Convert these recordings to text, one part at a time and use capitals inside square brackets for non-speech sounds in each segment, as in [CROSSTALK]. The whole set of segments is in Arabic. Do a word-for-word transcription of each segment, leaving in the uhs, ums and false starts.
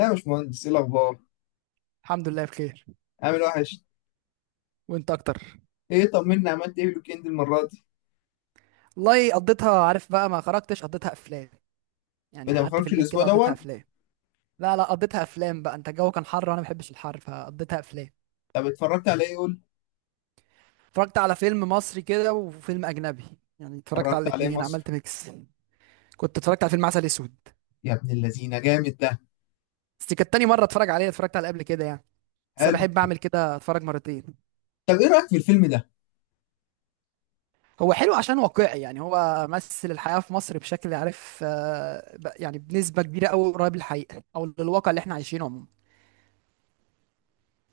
يا باشمهندس، ايه الاخبار؟ الحمد لله بخير. عامل وحش. وانت اكتر. ايه، طمني، عملت ايه في الويكند المره دي؟ والله قضيتها، عارف بقى، ما خرجتش، قضيتها افلام. يعني بدل ما قعدت في خرجتش البيت الاسبوع كده، قضيتها دوت. افلام. لا لا، قضيتها افلام. بقى انت الجو كان حر وانا ما بحبش الحر، فقضيتها افلام. طب اتفرجت على ايه، قول. اتفرجت على فيلم مصري كده وفيلم اجنبي. يعني اتفرجت على اتفرجت على ايه الاتنين، مصر؟ عملت ميكس. كنت اتفرجت على فيلم عسل اسود. يا ابن اللذينه، جامد ده. بس دي كانت تاني مره اتفرج عليه، اتفرجت عليه قبل كده يعني. بس انا حلو. بحب اعمل كده، اتفرج مرتين. طب ايه رايك في الفيلم ده؟ هو حلو عشان واقعي، يعني هو مثل الحياه في مصر بشكل، عارف، آه، ب- يعني بنسبه كبيره قوي، قريب للحقيقه او للواقع اللي احنا عايشينه عموما.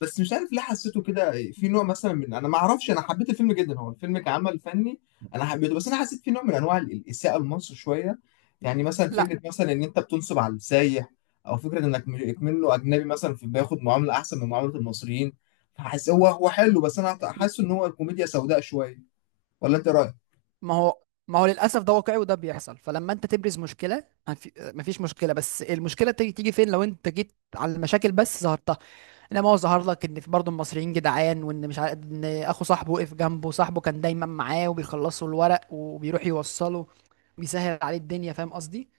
بس مش عارف ليه حسيته كده، في نوع مثلا من، انا ما اعرفش، انا حبيت الفيلم جدا، هو الفيلم كعمل فني انا حبيته، بس انا حسيت في نوع من انواع ال- الاساءه لمصر شويه. يعني مثلا لا. فكره، مثلا ان انت بتنصب على السايح، او فكره انك م- منه اجنبي مثلا في بياخد معامله احسن من معامله المصريين. فحس هو هو حلو، بس انا حاسه ان هو كوميديا سوداء شويه. ولا انت رأيك؟ ما هو ما هو للاسف ده واقعي وده بيحصل. فلما انت تبرز مشكله، هنف- مفيش مشكله، بس المشكله تيجي تيجي فين؟ لو انت جيت على المشاكل بس ظهرتها. انما هو ظهر لك ان في برضه المصريين جدعان، وان، مش عارف، ان اخو صاحبه وقف جنبه، صاحبه كان دايما معاه وبيخلصوا الورق وبيروح يوصله، بيسهل عليه الدنيا. فاهم قصدي؟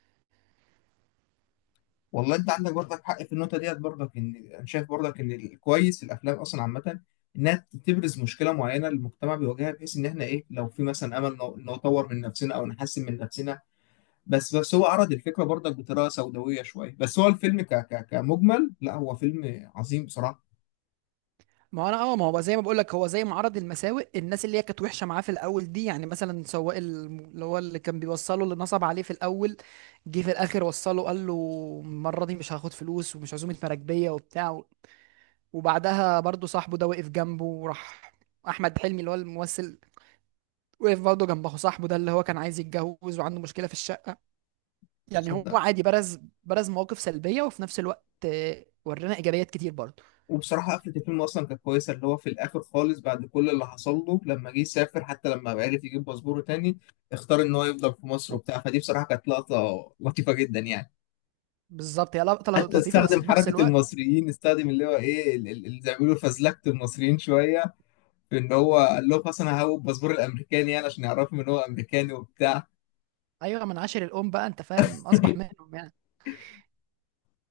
والله انت عندك برضك حق في النقطه ديت، برضك ان انا شايف برضك ان الكويس الافلام اصلا عامه انها تبرز مشكله معينه المجتمع بيواجهها، بحيث ان احنا ايه لو في مثلا امل ن- نطور من نفسنا او نحسن من نفسنا. بس بس هو عرض الفكره برضك بطريقه سوداويه شويه، بس هو الفيلم ك ك كمجمل لا، هو فيلم عظيم بصراحه. ما انا اه ما هو بقى زي ما بقول لك، هو زي معرض المساوئ. الناس اللي هي كانت وحشه معاه في الاول دي، يعني مثلا سواق الم- اللي هو اللي كان بيوصله، اللي نصب عليه في الاول، جه في الاخر وصله، قال له المره دي مش هاخد فلوس، ومش عزومه مراكبيه وبتاع. وبعدها برضه صاحبه ده وقف جنبه وراح، احمد حلمي اللي هو الممثل، وقف برضه جنب اخو صاحبه ده اللي هو كان عايز يتجوز وعنده مشكله في الشقه. يعني هو صدق. عادي، برز برز مواقف سلبيه، وفي نفس الوقت آه، ورينا ايجابيات كتير برضه. وبصراحه قفله الفيلم اصلا كانت كويسه، اللي هو في الاخر خالص بعد كل اللي حصل له، لما جه يسافر حتى لما عرف يجيب باسبوره تاني اختار ان هو يفضل في مصر وبتاع. فدي بصراحه كانت لقطه لطيفه جدا يعني. بالظبط هي لقطه حتى لطيفه، بس استخدم في نفس حركة الوقت، المصريين، استخدم اللي هو ايه ال- ال- اللي زي ما بيقولوا فزلكة المصريين شوية، في ان هو قال لهم اصل انا هاخد الباسبور الامريكاني، يعني عشان يعرفهم ان هو امريكاني وبتاع. ايوه، من عاشر الام بقى، انت فاهم، اصبح [LAUGHS] منهم يعني.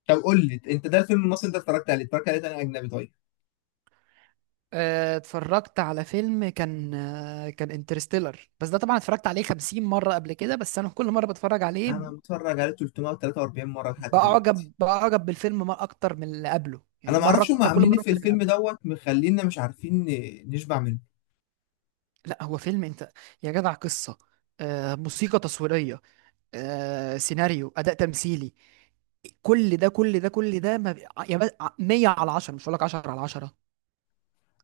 طب قول لي انت، ده الفيلم المصري انت اتفرجت عليه، اتفرجت عليه تاني اجنبي طيب. آه، اتفرجت على فيلم كان، آه، كان انترستيلر، بس ده طبعا اتفرجت عليه خمسين مرة قبل كده، بس انا كل مرة بتفرج عليه انا متفرج عليه ثلاث مية وتلاتة واربعين مرة لحد دلوقتي. بعجب بعجب بالفيلم ما اكتر من اللي قبله، انا يعني ما مرة اعرفش هم اكتر، كل عاملين ايه مرة في اكتر من اللي الفيلم قبله. دوت، مخلينا مش عارفين نشبع منه. لا، هو فيلم، انت يا جدع، قصة، آه، موسيقى تصويرية، آه، سيناريو، اداء تمثيلي، كل ده كل ده كل ده ما بي... ع- يا بس ع- مية على عشرة. مش هقول لك عشرة على عشرة.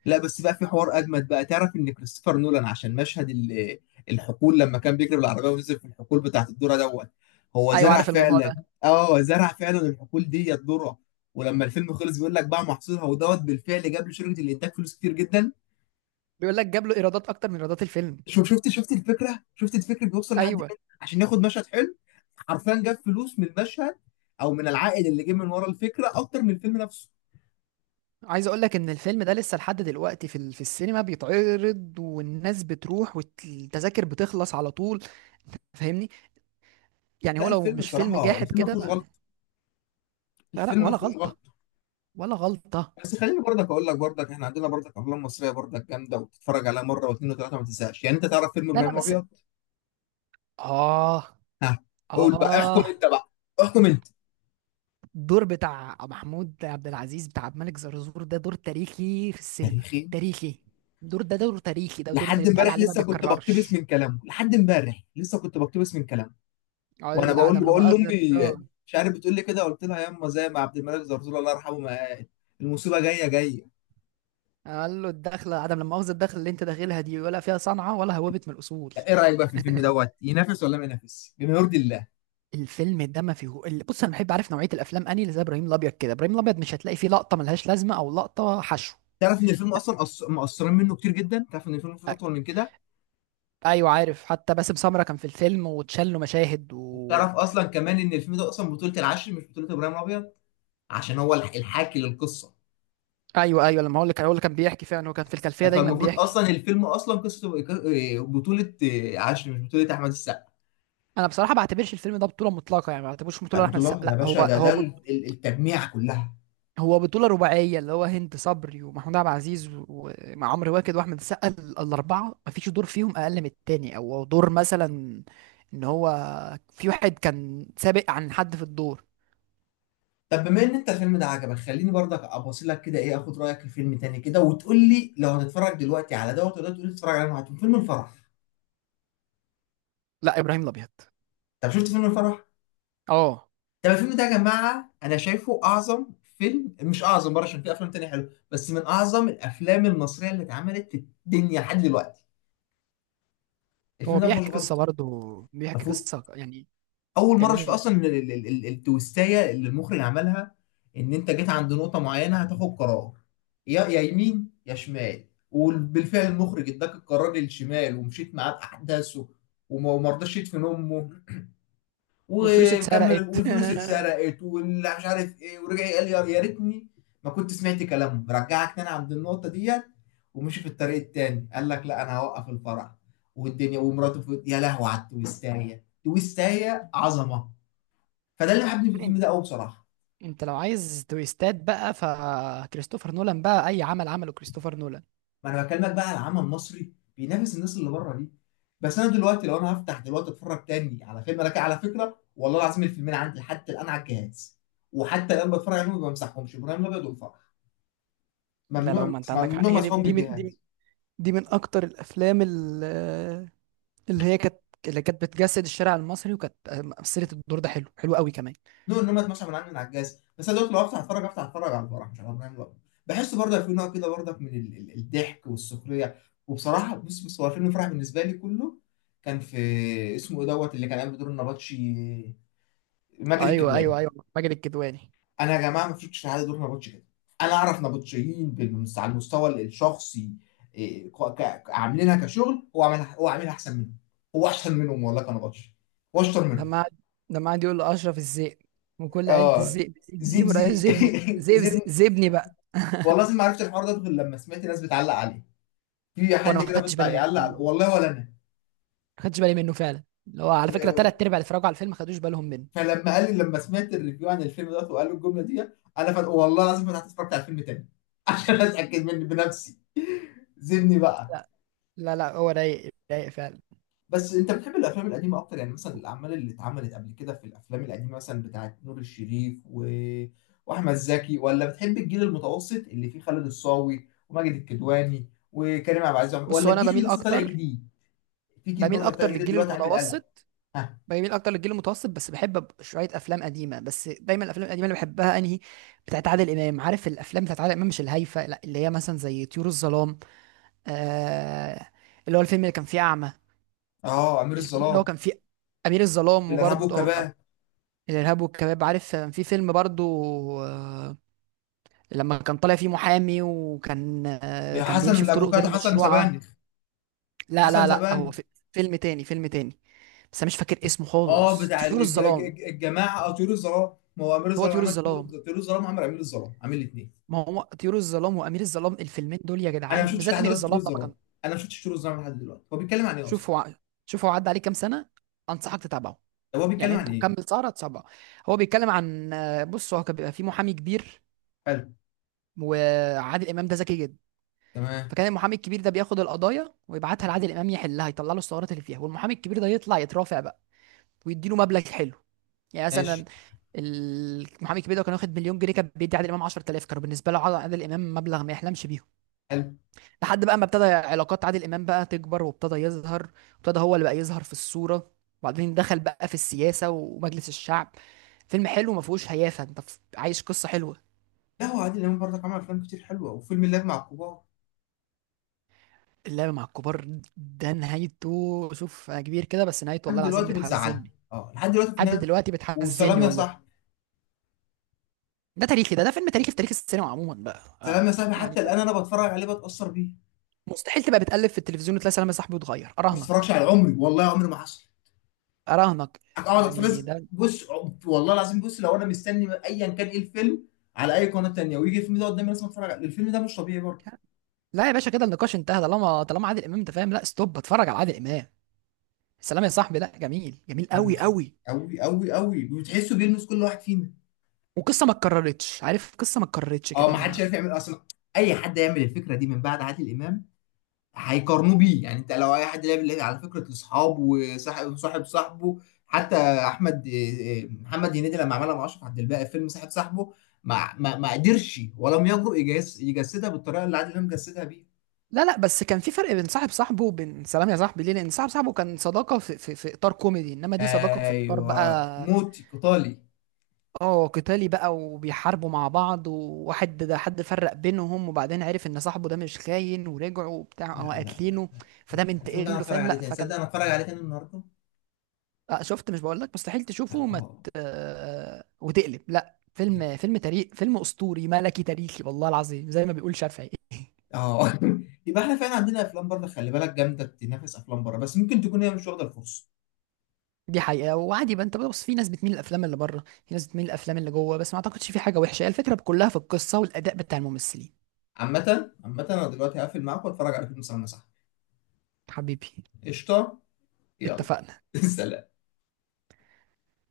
لا بس بقى في حوار اجمد بقى، تعرف ان كريستوفر نولان عشان مشهد ال- الحقول، لما كان بيجري بالعربيه ونزل في الحقول بتاعت الذره دوت هو ايوه زرع عارف الموضوع ده. فعلا. اه، زرع فعلا الحقول دي الذره، ولما الفيلم خلص بيقول لك بقى محصولها ودوت بالفعل جاب لشركه الانتاج فلوس كتير جدا. بيقول لك جاب له ايرادات اكتر من ايرادات الفيلم. شوف، شفت شفت الفكره، شفت الفكره بيوصل لحد ايوه، فين عشان ياخد مشهد حلو. حرفيا جاب فلوس من المشهد، او من العائد اللي جه من ورا الفكره اكتر من الفيلم نفسه. عايز اقول لك ان الفيلم ده لسه لحد دلوقتي في ال- في السينما بيتعرض، والناس بتروح والتذاكر بتخلص على طول. فاهمني؟ يعني هو لا لو الفيلم مش فيلم بصراحه، جاحد الفيلم ما كده فيهوش غلط، ما... لا لا، الفيلم ما ولا فيهوش غلط. غلطة، ولا غلطة. بس خليني برضك اقول لك، برضك احنا عندنا برضك افلام مصريه برضك جامده، وتتفرج عليها مره واثنين وثلاثه ما تنساش، يعني انت تعرف فيلم لا ابراهيم لا، بس، الابيض. اه ها. قول بقى، احكم اه، انت بقى، احكم انت. الدور بتاع محمود عبد العزيز، بتاع عبد الملك زرزور، ده دور تاريخي في السينما، تاريخي. تاريخي. الدور ده دور تاريخي، ده دور من اللي لحد بيتقال امبارح عليه ما لسه كنت بقتبس بيتكررش. من كلامه، لحد امبارح لسه كنت بقتبس من كلامه. اه، وانا بقول العدم لا بقول مؤاخذة لامي، ده. مش عارف بتقول لي كده، قلت لها ياما زي ما عبد الملك زرزور الله يرحمه ما قال، المصيبه جايه جايه. قال له الدخله عدم، لما مؤاخذه الدخله اللي انت داخلها دي، ولا فيها صنعه ولا هوبت من الاصول. ايه رايك بقى في الفيلم [LAUGHS] دوت، ينافس ولا ما ينافسش بما يرضي الله؟ الفيلم ده ما فيه ال- بص، انا بحب، عارف، نوعيه الافلام، اني اللي زي ابراهيم الابيض كده. ابراهيم الابيض مش هتلاقي فيه لقطه ملهاش لازمه او لقطه حشو. تعرف ان الفيلم لا. اصلا أص- مقصرين منه كتير جدا، تعرف ان الفيلم المفروض اطول من كده. ايوه عارف، حتى باسم سمره كان في الفيلم واتشال له مشاهد، و... وبتعرف اصلا كمان ان الفيلم ده اصلا بطولة العشر، مش بطولة ابراهيم الابيض، عشان هو الح- الحاكي للقصة. ايوه ايوه، لما هو اللي كان هو اللي كان بيحكي فعلا، هو كان في الخلفيه دايما فالمفروض بيحكي. اصلا الفيلم اصلا قصة بطولة عشر، مش بطولة احمد السقا. انا بصراحه ما بعتبرش الفيلم ده بطوله مطلقه يعني، ما بعتبرش لا، بطوله لاحمد بطولة السقا، يا لا باشا، هو ده ده هو ال- ال- التجميع كلها. هو بطولة رباعية. اللي هو هند صبري ومحمود عبد العزيز ومع عمرو واكد واحمد السقا، ال- الأربعة مفيش دور فيهم أقل من التاني، أو دور مثلا إن هو في واحد كان سابق عن حد في الدور. طب بما ان انت الفيلم ده عجبك، خليني برضك ابص لك كده، ايه اخد رايك في فيلم تاني كده، وتقول لي لو هتتفرج دلوقتي على دوت، ولا تقول لي تتفرج على واحد، فيلم الفرح. لا، إبراهيم الأبيض. طب شفت فيلم الفرح؟ اه. طب الفيلم ده يا جماعة أنا شايفه أعظم فيلم، مش أعظم بره عشان في أفلام تانية حلوة، بس من أعظم الأفلام المصرية اللي اتعملت في الدنيا لحد دلوقتي. الفيلم هو ده ما فيهوش بيحكي قصة، غلطة، برضه ما بيحكي فيه. قصة يعني. أول مرة أشوف جميلة. أصلا ال- ال- ال- ال- التويستاية اللي المخرج عملها، إن أنت جيت عند نقطة معينة هتاخد قرار، يا يا يمين يا شمال. وبالفعل المخرج اداك القرار للشمال ومشيت معاه بأحداثه، وما وما رضاش يدفن أمه والفلوس وكمل، اتسرقت. والفلوس [LAUGHS] اتسرقت واللي مش عارف ايه، ورجع قال لي يا يا ريتني ما كنت سمعت كلامه. رجعك تاني عند النقطه ديت ومشي في الطريق التاني، قال لك لا انا هوقف الفرع، والدنيا ومراته في... يا لهوي على التويستايه، تويستايه عظمه. فده اللي حبني في انت، الفيلم ده قوي بصراحه. انت لو عايز تويستات بقى، فكريستوفر نولان بقى، اي عمل عمله كريستوفر نولان. ما انا بكلمك بقى على العمل المصري بينافس الناس اللي بره دي. بس انا دلوقتي لو انا هفتح دلوقتي اتفرج تاني على فيلم، انا كده على فكره والله العظيم الفيلمين عندي لحد الان على الجهاز، وحتى الان بتفرج عليهم ما بمسحهمش، ابراهيم الابيض والفار. لا لا، ممنوع ما انت عندك حق. ممنوع، هي دي مسحوب من دي من دي من الجهاز. دي من اكتر الافلام، اللي هي كانت اللي كانت بتجسد الشارع المصري، وكانت مثلت الدور ده حلو، حلو قوي كمان. ممنوع ان هم اتمسح من عندي من على الجهاز. بس انا دلوقتي لو افتح اتفرج، افتح اتفرج على الفرح مش على برنامج الأب. بحس برضه في نوع كده برضه من ال- ال- الضحك والسخريه. وبصراحه بص بص، هو فيلم الفرح بالنسبه لي كله، كان في اسمه ايه دوت اللي كان قايم بدور النبطشي، ماجد ايوه الكدواني. ايوه ايوه، ماجد الكدواني. انا يا جماعه ما شفتش حد دور نبطشي كده. انا اعرف نبطشيين بالمس- على المستوى الشخصي، إيه، ك- ك- عاملينها كشغل، هو عاملها هو عاملها احسن منهم. هو احسن منهم والله كنبطشي، واشطر منهم. لما قعد لما قعد يقول لاشرف الذئب وكل عيله اه، الذئب، ذئب ذئب ولا زبزي. ذئبني [LAUGHS] ذئب، زبن. ذئبني بقى. والله العظيم ما عرفت الحوار ده غير لما سمعت ناس بتعلق عليه، في وانا حد ما كده خدتش بيطلع بالي يعلق منه، والله ولا انا. ما خدتش بالي منه فعلا. اللي هو على فكره، ثلاث ارباع اللي اتفرجوا على الفيلم ما خدوش بالهم منه. فلما قال لي، لما سمعت الريفيو عن الفيلم ده وقالوا الجمله دي، انا فت... والله العظيم فتحت اتفرجت على الفيلم تاني [LAUGHS] عشان اتاكد من بنفسي. زبني بقى. لا لا لا، هو رايق، رايق فعلا. بس انت بتحب الافلام القديمه اكتر؟ يعني مثلا الاعمال اللي اتعملت قبل كده في الافلام القديمه مثلا بتاعت نور الشريف و... واحمد زكي، ولا بتحب الجيل المتوسط اللي فيه خالد الصاوي وماجد الكدواني وكريم عبد العزيز، عمر- بص، ولا هو انا الجيل بميل اللي لسه طالع اكتر جديد؟ في جيل بميل برضه اكتر طالع جديد للجيل دلوقتي عامل قلق. المتوسط. ها. بميل اكتر للجيل المتوسط، بس بحب أب- شويه افلام قديمه. بس دايما الافلام القديمه اللي بحبها انهي؟ بتاعت عادل امام. عارف الافلام بتاعت عادل امام، مش الهايفه، لا اللي هي مثلا زي طيور الظلام، آه اللي هو الفيلم اللي كان فيه اعمى. اه، امير الفيلم اللي هو الظلام. كان فيه امير الظلام. الارهاب وبرضه والكباب. الارهاب والكباب. عارف كان في فيلم برضه، آه لما كان طالع فيه محامي، وكان، آه، آه كان حسن بيمشي في طرق غير الافوكاتو، حسن مشروعه. سبانخ. لا حسن لا لا، سبانخ. هو في فيلم تاني، فيلم تاني، بس انا مش فاكر اسمه اه خالص. بتاع طيور الج... الظلام. الج... الجماعه، اه طيور الظلام، ما هو امير هو الظلام طيور عمل الظلام، طيور، طيور الظلام عمل امير الظلام، عامل الاثنين. ما هو طيور الظلام وامير الظلام الفيلمين دول يا انا ما جدعان، شفتش بالذات لحد امير دلوقتي طول الظلام. لما الظلام، كان، انا ما شفتش طول الظلام لحد دلوقتي، هو بيتكلم عن ايه اصلا؟ شوف هو شوف هو عدى عليه كام سنه. انصحك تتابعه، طب هو يعني بيتكلم انت عن ايه؟ مكمل سهره تتابعه. هو بيتكلم عن، بص، هو كان بيبقى فيه محامي كبير، حلو. وعادل امام ده ذكي جدا. تمام. فكان المحامي الكبير ده بياخد القضايا ويبعتها لعادل امام يحلها، يطلع له الثغرات اللي فيها، والمحامي الكبير ده يطلع يترافع بقى، ويديله مبلغ حلو. يعني ماشي. مثلا المحامي الكبير ده كان واخد مليون جنيه، كان بيدي عادل امام عشرة آلاف، كانوا بالنسبه له، عادل امام، مبلغ ما يحلمش بيه. حلو. لحد بقى ما ابتدى علاقات عادل امام بقى تكبر، وابتدى يظهر، وابتدى هو اللي بقى يظهر في الصوره. وبعدين دخل بقى في السياسه ومجلس الشعب. فيلم حلو ما فيهوش هيافه، انت ف- عايش قصه حلوه. لا هو عادل امام برضك عمل افلام كتير حلوه، وفيلم اللعب مع الكبار. اللعب مع الكبار ده نهايته، شوف انا كبير كده، بس نهايته لحد والله العظيم دلوقتي بتزعلني، بتحزني. اه لحد دلوقتي لحد بتنام. دلوقتي وسلام بتحزني يا والله. صاحبي. ده تاريخي، ده ده فيلم تاريخي في تاريخ السينما عموما بقى، سلام يا آه صاحبي حتى يعني. الان انا بتفرج عليه بتاثر بيه. مستحيل تبقى بتقلب في التلفزيون وتلاقي سلام يا صاحبي وتغير، ما اراهنك، بتفرجش على عمري، والله عمري ما حصل اراهنك. اقعد اتفرج. يعني ده، بص، والله العظيم بص لو انا مستني ايا كان ايه الفيلم على اي قناه تانيه، ويجي الفيلم ده قدامي لازم اتفرج عليه، الفيلم ده مش طبيعي برضه. لا يا باشا، كده النقاش انتهى. طالما طالما عادل امام، انت فاهم، لا ستوب، اتفرج على عادل امام. سلام يا صاحبي، لا جميل، جميل فاهم. قوي قوي. قوي قوي قوي بتحسه بيلمس كل واحد فينا. وقصه ما اتكررتش، عارف، قصه ما اتكررتش اه، كده ما حدش ما عارف يعمل اصلا. اي حد يعمل الفكره دي من بعد عادل امام هيقارنوه بيه، يعني انت لو اي حد لعب، لعب على فكره الاصحاب وصاحب صاحب صاحبه، حتى احمد إيه، إيه، محمد هنيدي لما عملها مع اشرف عبد الباقي في فيلم صاحب صاحبه، ما ما ما قدرش ولم يجرؤ يجس- يجسدها بالطريقه اللي عادل امام جسدها بيها. لا لا، بس كان في فرق بين صاحب صاحبه وبين سلام يا صاحبي، ليه؟ لان صاحب صاحبه كان صداقه في, في, في اطار كوميدي، انما دي صداقه في اطار ايوه، بقى، موتي قطالي. اه، قتالي بقى، وبيحاربوا مع بعض، وواحد ده حد فرق بينهم، وبعدين عرف ان صاحبه ده مش خاين ورجعوا وبتاع، لا اه، لا لا. قاتلينه. لا فده الفيلم ده منتقم انا له، اتفرج فاهم؟ عليه لا تاني، فكان، تصدق انا اتفرج عليه تاني النهارده. آه شفت، مش بقول لك مستحيل لا، تشوفه، وما ت- اه. آه، وتقلب؟ لا فيلم، فيلم تاريخ، فيلم اسطوري ملكي تاريخي، والله العظيم، زي ما بيقول شافعي. اه. [LAUGHS] يبقى احنا فعلا عندنا افلام بره خلي بالك جامده تنافس افلام بره، بس ممكن تكون هي مش واخده الفرصه. دي حقيقه، وعادي بقى. انت بص، في ناس بتميل الافلام اللي بره، في ناس بتميل الافلام اللي جوه، بس ما اعتقدش في حاجه وحشه. هي الفكره كلها في القصه والاداء بتاع الممثلين. عامه عامه انا دلوقتي هقفل معاك واتفرج على فيلم سلام يا صاحبي. حبيبي، قشطه. يلا. اتفقنا. [LAUGHS] سلام.